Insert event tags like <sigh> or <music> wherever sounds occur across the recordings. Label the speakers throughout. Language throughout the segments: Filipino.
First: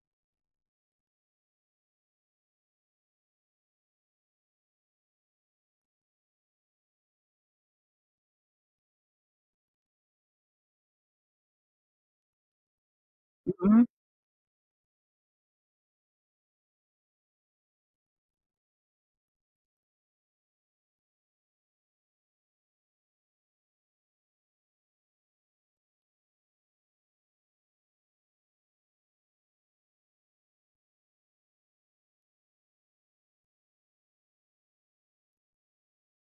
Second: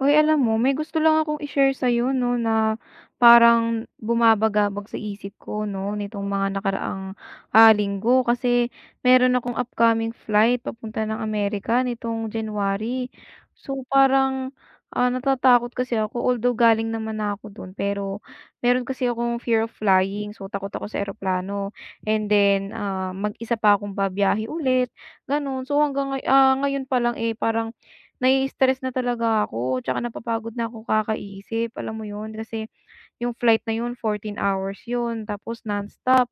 Speaker 1: Uy, alam mo may gusto lang akong i-share sa'yo 'no, na parang bumabagabag sa isip ko 'no, nitong mga nakaraang linggo. Kasi meron akong upcoming flight papunta ng Amerika nitong January.
Speaker 2: Mm.
Speaker 1: So, parang natatakot kasi ako although galing naman na ako dun, pero meron kasi akong fear of flying. So, takot ako sa eroplano and then mag-isa pa akong babiyahe ulit, gano'n. So, hanggang ngayon pa lang, eh, parang nai-stress na talaga ako tsaka napapagod na ako kakaisip, alam mo 'yun? Kasi yung flight na 'yun 14 hours 'yun tapos nonstop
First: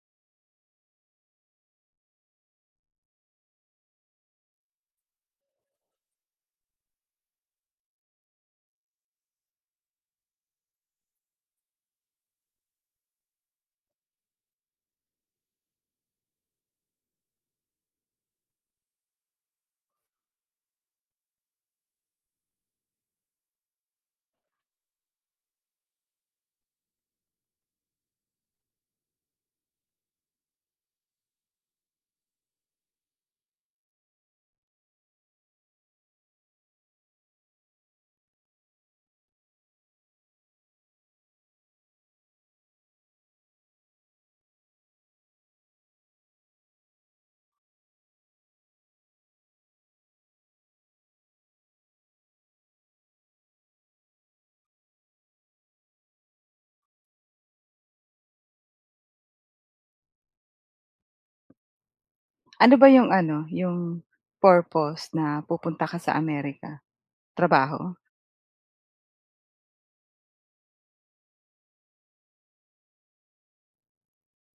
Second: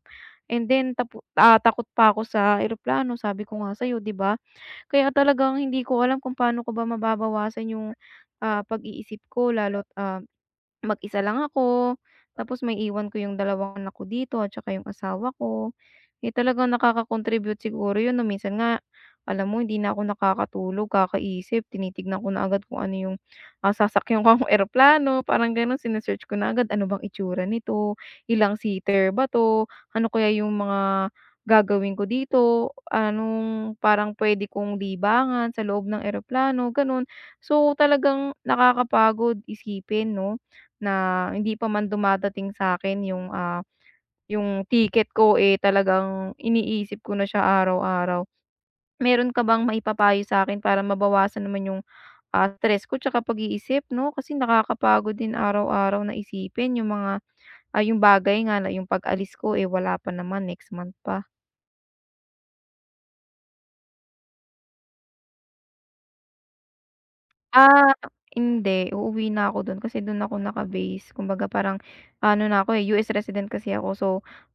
Speaker 1: and then takot pa ako sa eroplano sabi ko nga sa'yo 'di ba? Kaya talagang hindi ko alam kung paano ko ba mababawasan yung pag-iisip ko lalo. Mag-isa lang ako, tapos may iwan ko yung dalawang anak ko dito at saka yung asawa ko. Eh, talagang nakaka-contribute siguro yun 'no, minsan nga alam mo hindi na ako nakakatulog kakaisip tinitignan ko na agad kung ano yung sasakyan ko <laughs> kung eroplano parang gano'n sine ko na agad ano bang itsura nito, ilang seater ba 'to, ano kaya yung mga gagawin ko dito, anong parang puwede kong libangan sa loob ng eroplano gano'n. So, talagang nakakapagod isipin 'no. Na hindi pa man dumadating sa akin yung yung ticket ko, eh, talagang iniisip ko na siya araw-araw. Meron ka bang maipapayo sa akin para mabawasan naman yung stress ko tsaka pag-iisip 'no? Kasi nakakapagod din araw-araw na isipin yung mga yung bagay nga na yung pag-alis ko, eh, wala pa naman, next month pa.
Speaker 2: Ano ba yung ano, yung purpose na pupunta ka sa Amerika?
Speaker 1: Ah,
Speaker 2: Trabaho?
Speaker 1: hindi. Uuwi na ako dun kasi dun ako naka-base. Kumbaga parang ano na ako, eh, US resident kasi ako. So,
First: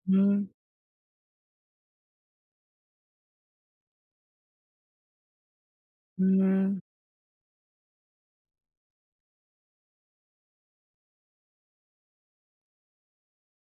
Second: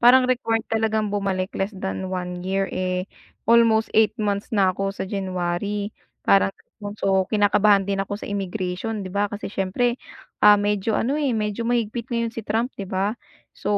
Speaker 1: parang
Speaker 2: Hmm,
Speaker 1: required talagang bumalik less than one year, eh, almost 8 months na ako sa January. Parang
Speaker 2: hmm,
Speaker 1: ganun. So, kinakabahan din ako sa immigration, 'di ba? Kasi siyempre medyo ano, eh, medyo mahigpit ngayon si Trump, 'di ba? So,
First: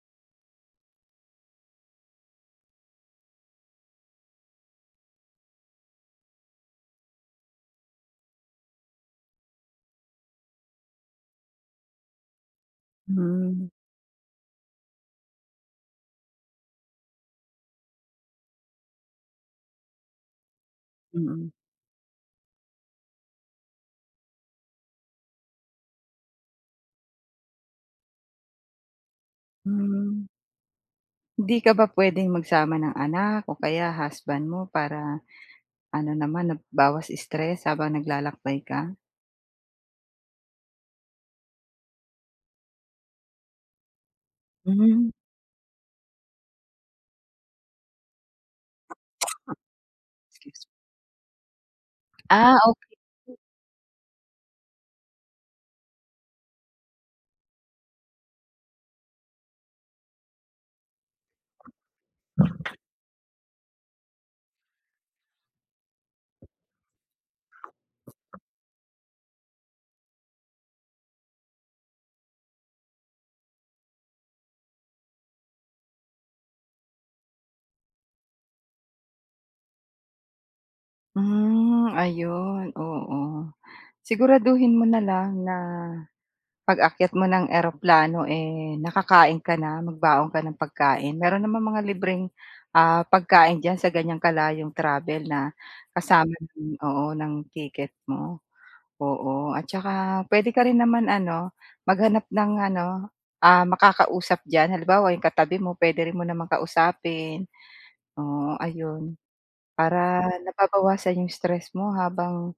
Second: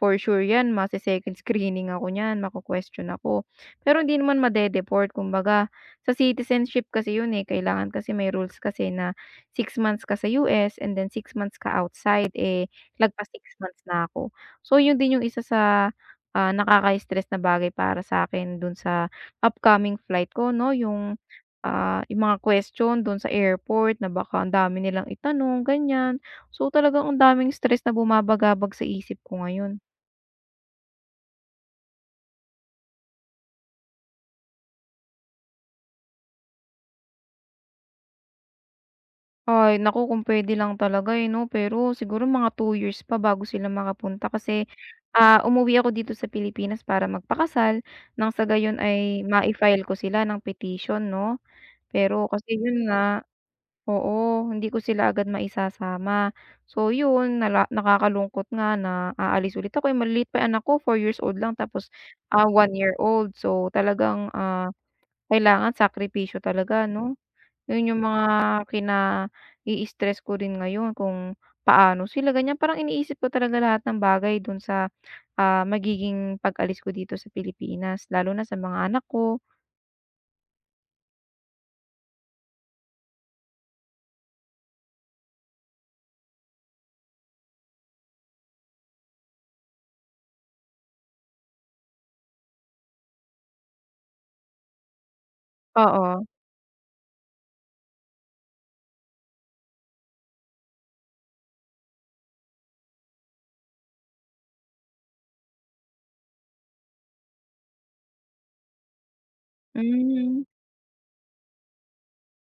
Speaker 1: for sure 'yan mase-second screening ako niyan, mako-question ako. Pero hindi naman made-deport kumbaga sa citizenship kasi yun, eh, kailangan kasi may rules kasi na 6 months ka sa US and then 6 months ka outside, eh, lagpas six
Speaker 2: hmm,
Speaker 1: months na ako. So yun din yung isa sa nakaka-stress na bagay para sa akin dun sa upcoming flight ko 'no, yung
Speaker 2: mm,
Speaker 1: yung mga question dun sa airport na baka ang dami nilang itanong, ganyan. So talagang ang daming stress na bumabagabag sa isip ko ngayon.
Speaker 2: hmm. Hindi ka ba puwedeng magsama ng anak o kaya husband mo para ano naman, na bawas stress habang naglalakbay ka?
Speaker 1: Ay naku, kung pwede lang talaga, eh, 'no, pero siguro mga 2 years pa bago sila makapunta kasi
Speaker 2: Hmm,
Speaker 1: umuwi ako dito sa Pilipinas para magpakasal nang sa gayon ay mai-file ko sila ng
Speaker 2: excuse me.
Speaker 1: petition 'no. Pero kasi
Speaker 2: Ok,
Speaker 1: yun nga, oo, hindi ko sila agad maisasama. So yun, nakakalungkot nga na aalis ulit ako, eh, maliliit pa yung anak ko, 4 years old lang tapos 1 year old. So talagang kailangan sakripisyo talaga 'no. Yun yung mga kinai-stress ko rin ngayon kung paano sila ganyan, parang iniisip ko talaga lahat ng bagay dun sa magiging pag-alis ko dito sa Pilipinas lalo na sa mga anak ko.
Speaker 2: hmm, ayun, oo. Siguraduhin mo na lang na pag akyat mo ng eroplano, eh, nakakain ka na, magbaon ka ng pagkain. Meron namang mga libreng, pagkain diyan sa ganyang kalayong travel na
Speaker 1: Oo,
Speaker 2: kasama ng oo, ng ticket mo. Oo, at saka pwede ka rin naman ano, maghanap ng ano, makakausap diyan. Halimbawa, yung katabi mo puwede rin mo namang kausapin. Oo, ayun. Para
Speaker 1: hmm,
Speaker 2: nababawasan yung stress mo habang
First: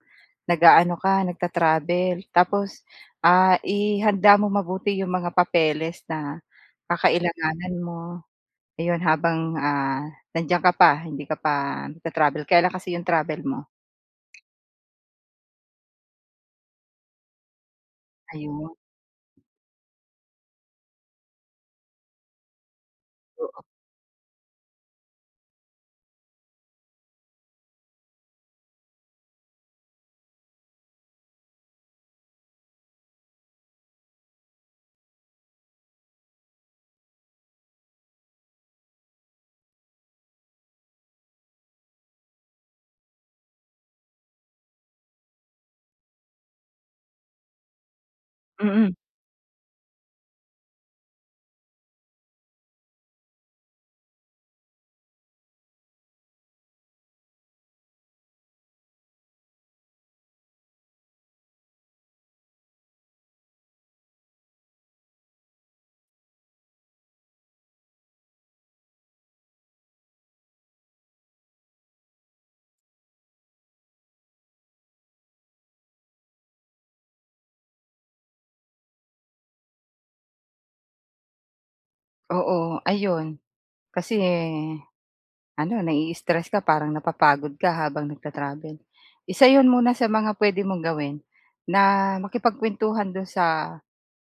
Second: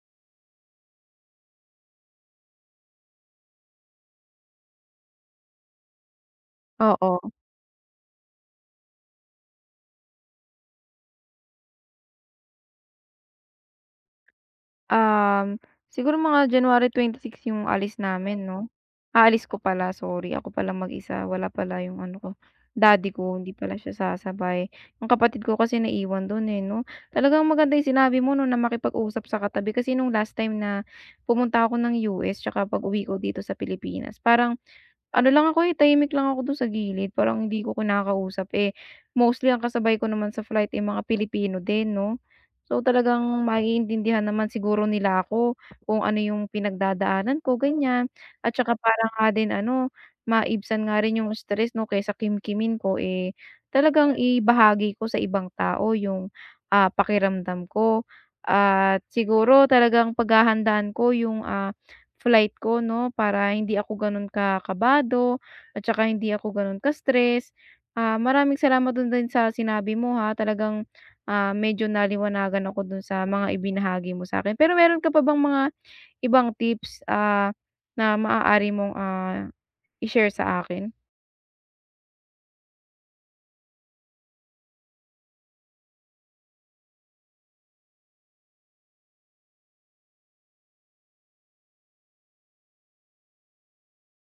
Speaker 2: nag-aano ka, nagta-travel tapos, ihanda mo mabuti yung mga papeles na
Speaker 1: oo.
Speaker 2: kakailanganan mo, ayun habang, nandiyan ka pa hindi ka pa nagta-travel, kailan kasi yung travel mo?
Speaker 1: Um, siguro mga January 26 yung alis namin 'no?
Speaker 2: Ayun,
Speaker 1: Alis ko pala, sorry. Ako pala mag-isa, wala pala yung ano ko, daddy ko, hindi
Speaker 2: oo.
Speaker 1: pala siya sasabay. Yung kapatid ko kasi naiwan dun, eh, 'no? Talagang maganda yung sinabi mo 'no, na makipag-usap sa katabi kasi nung last time na pumunta ako ng US tsaka pag-uwi ko dito sa Pilipinas, parang ano lang ako, eh, tahimik lang ako dun sa gilid parang hindi ko kinakausap, eh, mostly ang kasabay ko naman sa flight, eh, mga Pilipino din 'no. So, talagang maiintindihan naman siguro nila ako kung ano yung pinagdadaanan ko ganiyan at saka
Speaker 2: Mm,
Speaker 1: para nga din ano, maibsan nga rin yung stress 'no kaysa kimkimin ko, eh, talagang ibahagi ko sa ibang tao yung pakiramdam ko at siguro talagang paghahandaan ko yung flight ko 'no, para hindi ako gano'n kakabado at saka hindi ako gano'n ka-stress. Maraming salamat do'n din sa sinabi mo, ha. Talagang medyo naliwanagan ako dun sa mga ibinahagi mo sa akin. Pero meron ka pa bang mga ibang tips na maaari mong i-share sa akin?
Speaker 2: oo, ayun. Kasi ano, nai-stress ka parang napapagod ka habang nagta-travel. Isa yun muna sa mga puwede mong gawin na makipagkuwentuhan dun sa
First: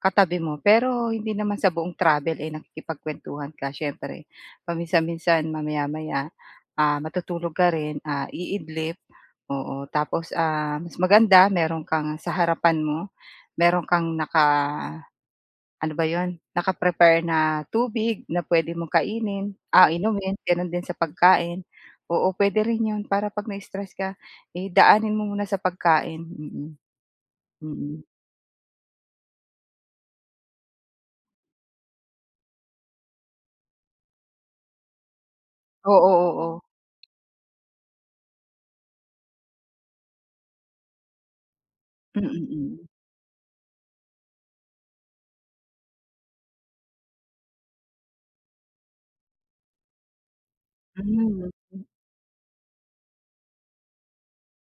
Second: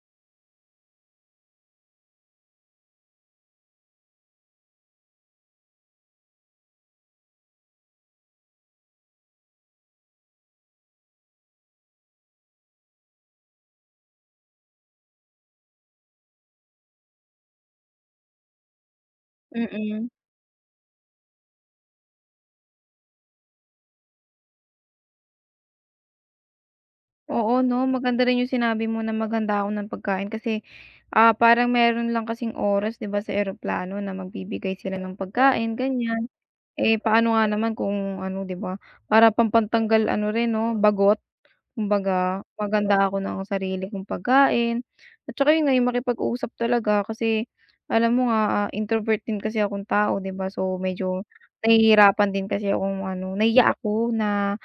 Speaker 2: katabi mo, pero hindi naman sa buong travel, eh, nakikipagkuwentuhan ka siyempre. Paminsan-minsan, mamaya-maya, matutulog ka rin, iidlip, oo. Tapos, mas maganda meron kang sa harapan mo, meron kang naka ano ba 'yun, naka-prepare na tubig na pwede mong kainin,
Speaker 1: Mm.
Speaker 2: inumin, gano'n din sa pagkain. Oo, pwede rin yon para 'pag na-stress ka, eh, daanin mo muna sa pagkain, mm,
Speaker 1: Oo 'no,
Speaker 2: mm.
Speaker 1: maganda rin yung sinabi mo na maganda ako ng pagkain kasi parang meron lang kasing oras 'di ba sa eroplano na magbibigay sila ng pagkain,
Speaker 2: Oo, oo.
Speaker 1: ganyan.
Speaker 2: Oo.
Speaker 1: Eh, paano nga naman kung ano, 'di ba, para pampantanggal ano rin 'no, bagot.
Speaker 2: Mm,
Speaker 1: Kumbaga,
Speaker 2: mm.
Speaker 1: maghanda ako ng sarili kong pagkain at saka yun nga, yung makipag-usap talaga kasi alam mo nga introvert din kasi akong tao, 'di ba, so medyo
Speaker 2: Mm. Hmm.
Speaker 1: nahihirapan din kasi akong ano, nahiya ako na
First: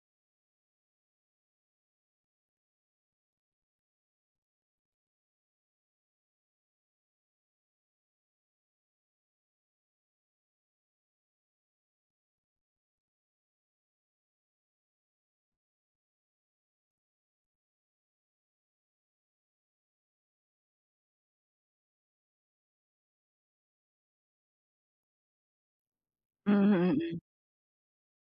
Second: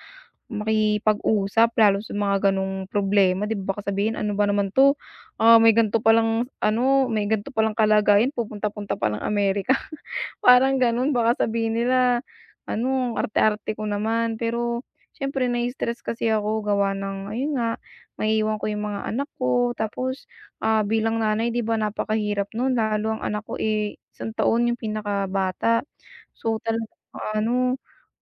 Speaker 1: makipag-usap lalo sa mga gano'ng problema, 'di ba, baka sabihin, "Ano ba naman 'to, may ganito palang ano, may ganito palang kalagayan pupunta-punta pa ng Amerika." Parang gano'n baka sabihin nila ano, ang arte-arte ko naman. Pero siyempre nai-stress kasi ako gawa ng ayun nga, maiiwan ko yung mga anak ko tapos bilang nanay 'di ba napakahirap nun lalo ang anak ko, eh, isang taon yung pinakabata. So
Speaker 2: Mhm,
Speaker 1: talagang
Speaker 2: mm.
Speaker 1: ano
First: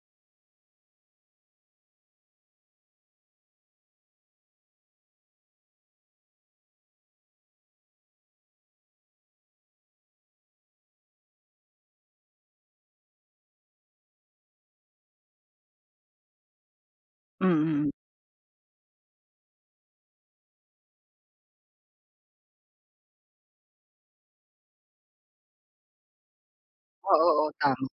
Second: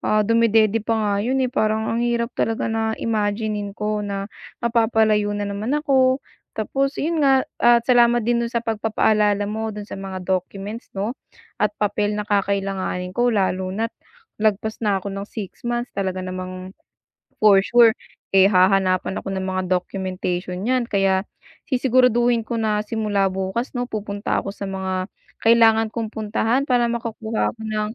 Speaker 1: dumedede pa nga yun, eh, parang ang hirap talaga na imagine-in ko na mapapalayo na naman ako. Tapos yun nga, at salamat din dun sa pagpapaalala mo dun sa mga documents 'no, at papel na kakailanganin ko lalo na't lagpas na ako ng 6 months talaga namang for
Speaker 2: Mm.
Speaker 1: sure, eh, hahanapan ako ng mga documentation niyan kaya sisiguraduhin ko na simula bukas 'no, pupunta ako sa mga kailangan kong puntahan para
Speaker 2: Oo,
Speaker 1: makakuha
Speaker 2: oo,
Speaker 1: ako
Speaker 2: tama.
Speaker 1: ng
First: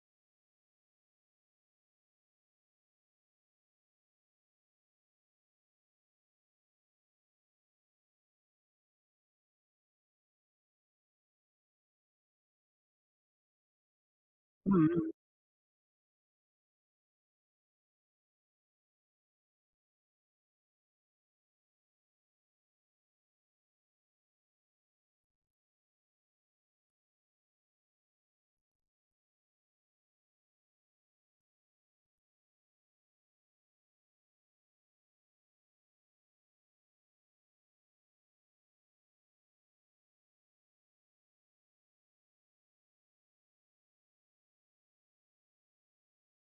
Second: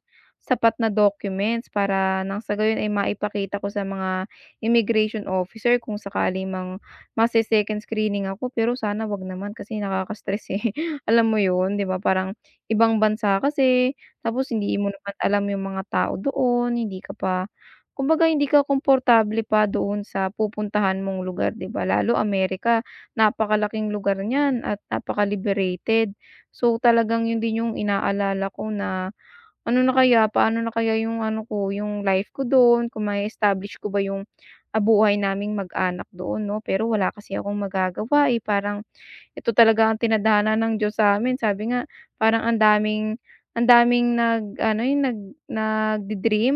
Speaker 1: sapat na documents para nang sa gayon ay maipakita ko sa mga immigration officer kung sakali mang mase-second screening ako. Pero sana 'wag naman kasi nakaka-stress, eh. <laughs> Alam mo yun, 'di ba, parang ibang bansa kasi tapos hindi mo
Speaker 2: Mm.
Speaker 1: naman alam yung mga tao doon, hindi ka pa. Kumbaga hindi ka komportable pa doon sa pupuntahan mong lugar 'di ba, lalo Amerika napakalaking lugar niyan at napaka-liberated. So, talagang yun din yung inaalala ko na, ano na kaya, paano na kaya yung ano ko, yung life ko doon, kung may establish ko ba yung buhay naming mag-anak doon 'no, pero wala kasi akong magagawa, eh, parang ito talaga ang tinadhana ng Diyos sa'min. Sabi nga, parang ang daming nag-ano, yung nag nagde-dream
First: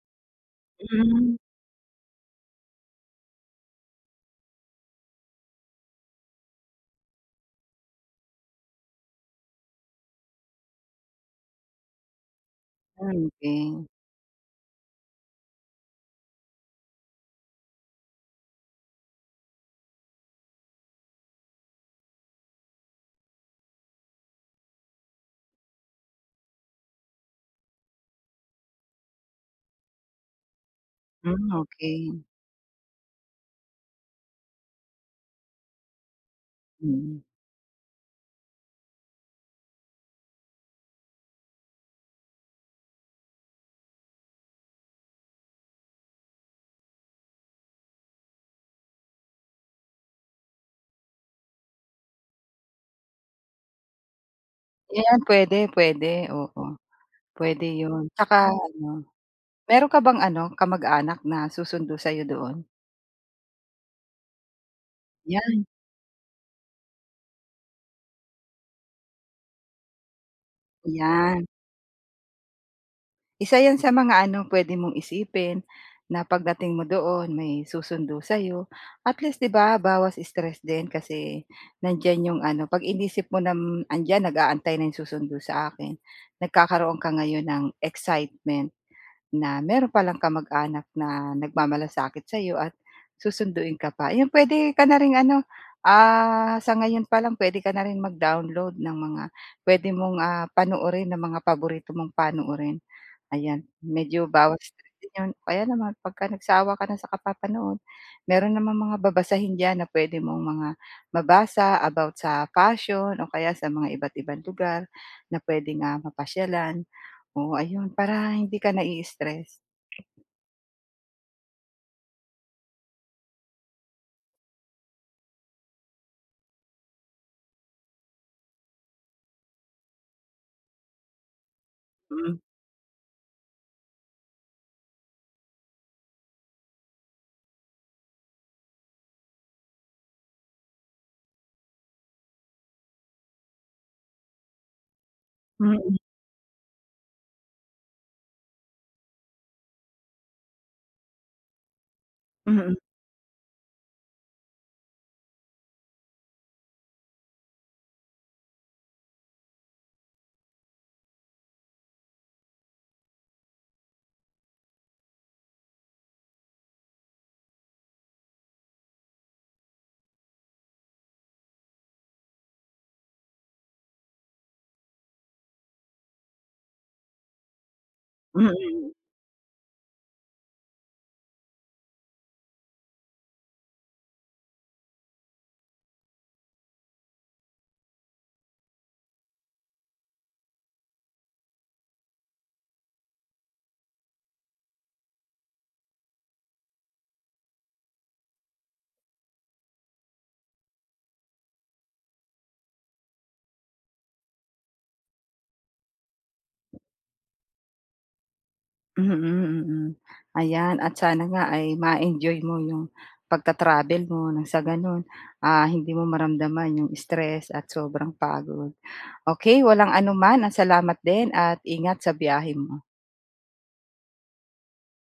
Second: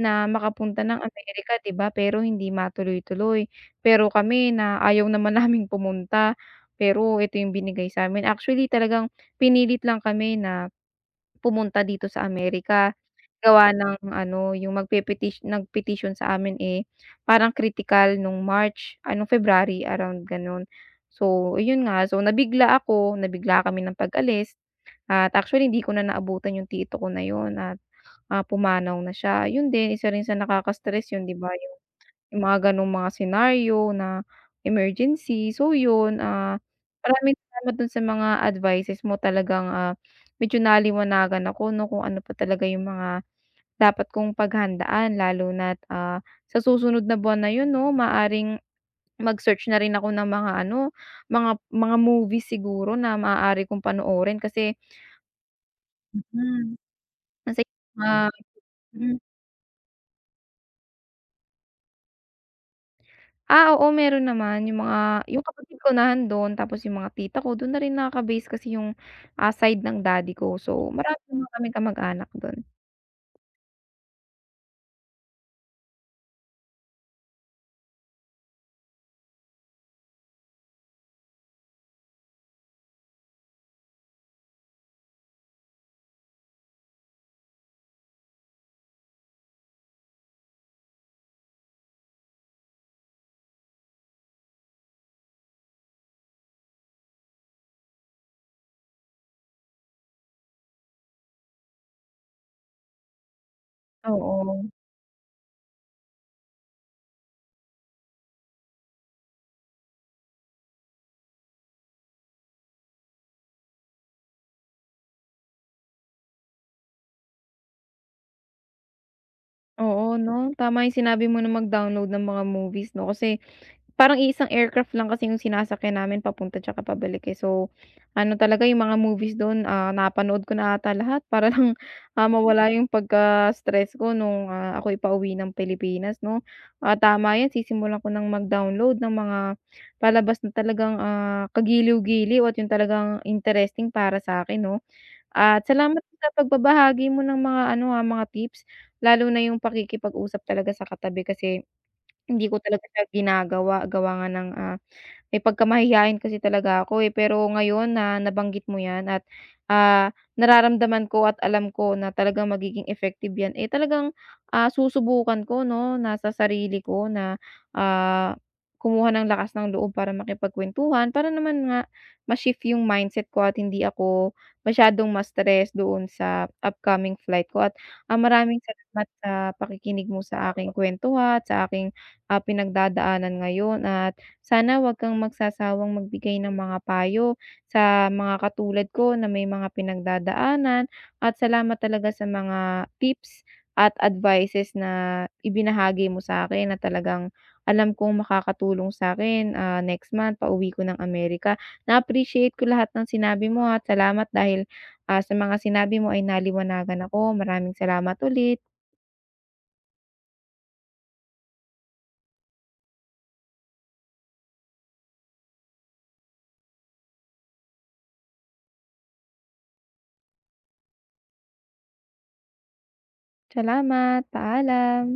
Speaker 1: na makapunta ng Amerika, 'di ba, pero hindi matuloy-tuloy. Pero kami na ayaw naman <laughs> naming pumunta, pero ito yung binigay sa'min. Actually, talagang pinilit lang kami na pumunta dito sa Amerika.
Speaker 2: Hmm,
Speaker 1: Gawa
Speaker 2: okey.
Speaker 1: ng ano, yung nag-petition sa amin, eh, parang kritikal nung March nung February, around gano'n. So, ayun nga, so nabigla ako, nabigla kami ng pag-alis at actually hindi ko na naabutan yung tito ko na yun at pumanaw na siya. Yun din, isa rin sa nakaka-stress yun, 'di
Speaker 2: Hmm,
Speaker 1: ba?
Speaker 2: okey.
Speaker 1: Yung mga gano'ng mga senaryo na emergency. So yun
Speaker 2: Mm.
Speaker 1: maraming salamat dun sa mga advices mo talagang medyo naliwanagan ako 'no, kung ano pa talaga yung mga dapat kong paghandaan lalo na sa susunod na buwan na yun 'no, maaring mag-search na rin ako ng mga ano, mga movies siguro na maaari kong panoorin kasi.
Speaker 2: Ayan, puwede, puwede, oo.
Speaker 1: Mhm. Masaya.
Speaker 2: Puwede 'yun. Tsaka ano,
Speaker 1: Mm. Mm.
Speaker 2: meron ka bang ano, kamag-anak na susundo sa'yo doon?
Speaker 1: Oo meron naman yung mga yung
Speaker 2: 'Yan,
Speaker 1: kapatid ko nando'n tapos yung mga tita ko do'n na rin naka-base kasi yung side ng daddy ko so marami
Speaker 2: 'yan.
Speaker 1: naman kaming kamag-anak do'n.
Speaker 2: Isa 'yan sa mga ano, puwede mong isipin na pagdating mo doon may susundo sa'yo. At least 'di ba, bawas stress din kasi nandiyan yung ano, 'pag inisip mo na, hmm, "Andiyan nag-aantay na yung susundo sa akin." Nagkakaroon ka ngayon ng excitement na meron palang kamag-anak na nagmamalasakit sa'yo at susunduin ka pa. 'Yun pwede ka na ring ano, sa ngayon pa lang puwede ka na rin mag-download ng mga puwede mong, panoorin ng mga paborito mong panoorin. Ayan, medyo bawas
Speaker 1: Oo,
Speaker 2: na din yun. Kaya naman pagka nagsawa ka na sa kapapanood, meron naman mga babasahin diyan na pwede mong mga mabasa about sa fashion o kaya sa mga iba't ibang lugar na pwede nga mapasyalan. Oo, ayun para hindi ka nai-stress.
Speaker 1: oo 'no, tama yung sinabi mo na mag-download ng mga movies 'no kasi parang iisang aircraft lang kasi yung sinasakyan namin papunta tsaka pabalik, eh. So, ano talaga yung mga movies do'n napanood ko na 'ata lahat <laughs> para lang Mm.
Speaker 2: Mm.
Speaker 1: mawala yung pagka-stress ko nung ako'y pauwi ng Pilipinas 'no. Tama 'yan sisimulan ko ng mag-download ng mga palabas na talagang kagiliw-giliw at yung talagang interesting para sa'kin 'no. At
Speaker 2: Mm,
Speaker 1: salamat sa pagbabahagi mo ng mga ano mga tips, lalo na yung pakikipag-usap talaga sa katabi kasi hindi
Speaker 2: mm,
Speaker 1: ko
Speaker 2: mm.
Speaker 1: talaga siya ginagawa gawa nga ng may pagkamahiyain kasi talaga ako, eh, pero ngayon na nabanggit mo 'yan at ah, nararamdaman ko at alam ko na talagang magiging effective 'yan, eh, talagang susubukan ko 'no, na sa sarili ko na ah, kumuha ng lakas ng loob para makipagkuwentuhan para naman nga ma-shift yung mindset ko at hindi ako masyadong ma-stress doon sa upcoming flight ko at maraming
Speaker 2: Mm,
Speaker 1: salamat sa pakikinig mo sa aking kuwento, ha, at sa aking pinagdadaanan ngayon at sana wag kang magsasawang magbigay ng mga payo sa mga katulad ko na may mga pinagdadaanan at salamat talaga sa mga tips at advices na ibinahagi mo sa akin na talagang alam kong makakatulong sa'kin next month pauwi ko ng Amerika. Na-appreciate ko lahat ng sinabi mo at salamat dahil sa mga sinabi mo ay naliwanagan ako. Maraming salamat ulit.
Speaker 2: mm. Mm, mm. Ayan at sana nga ay ma-enjoy mo yung pagta-travel mo nang sa gano'n, hindi mo maramdaman yung stress at sobrang pagod. Okay, walang anuman at salamat din at ingat sa biyahe mo.
Speaker 1: Salamat, paalam.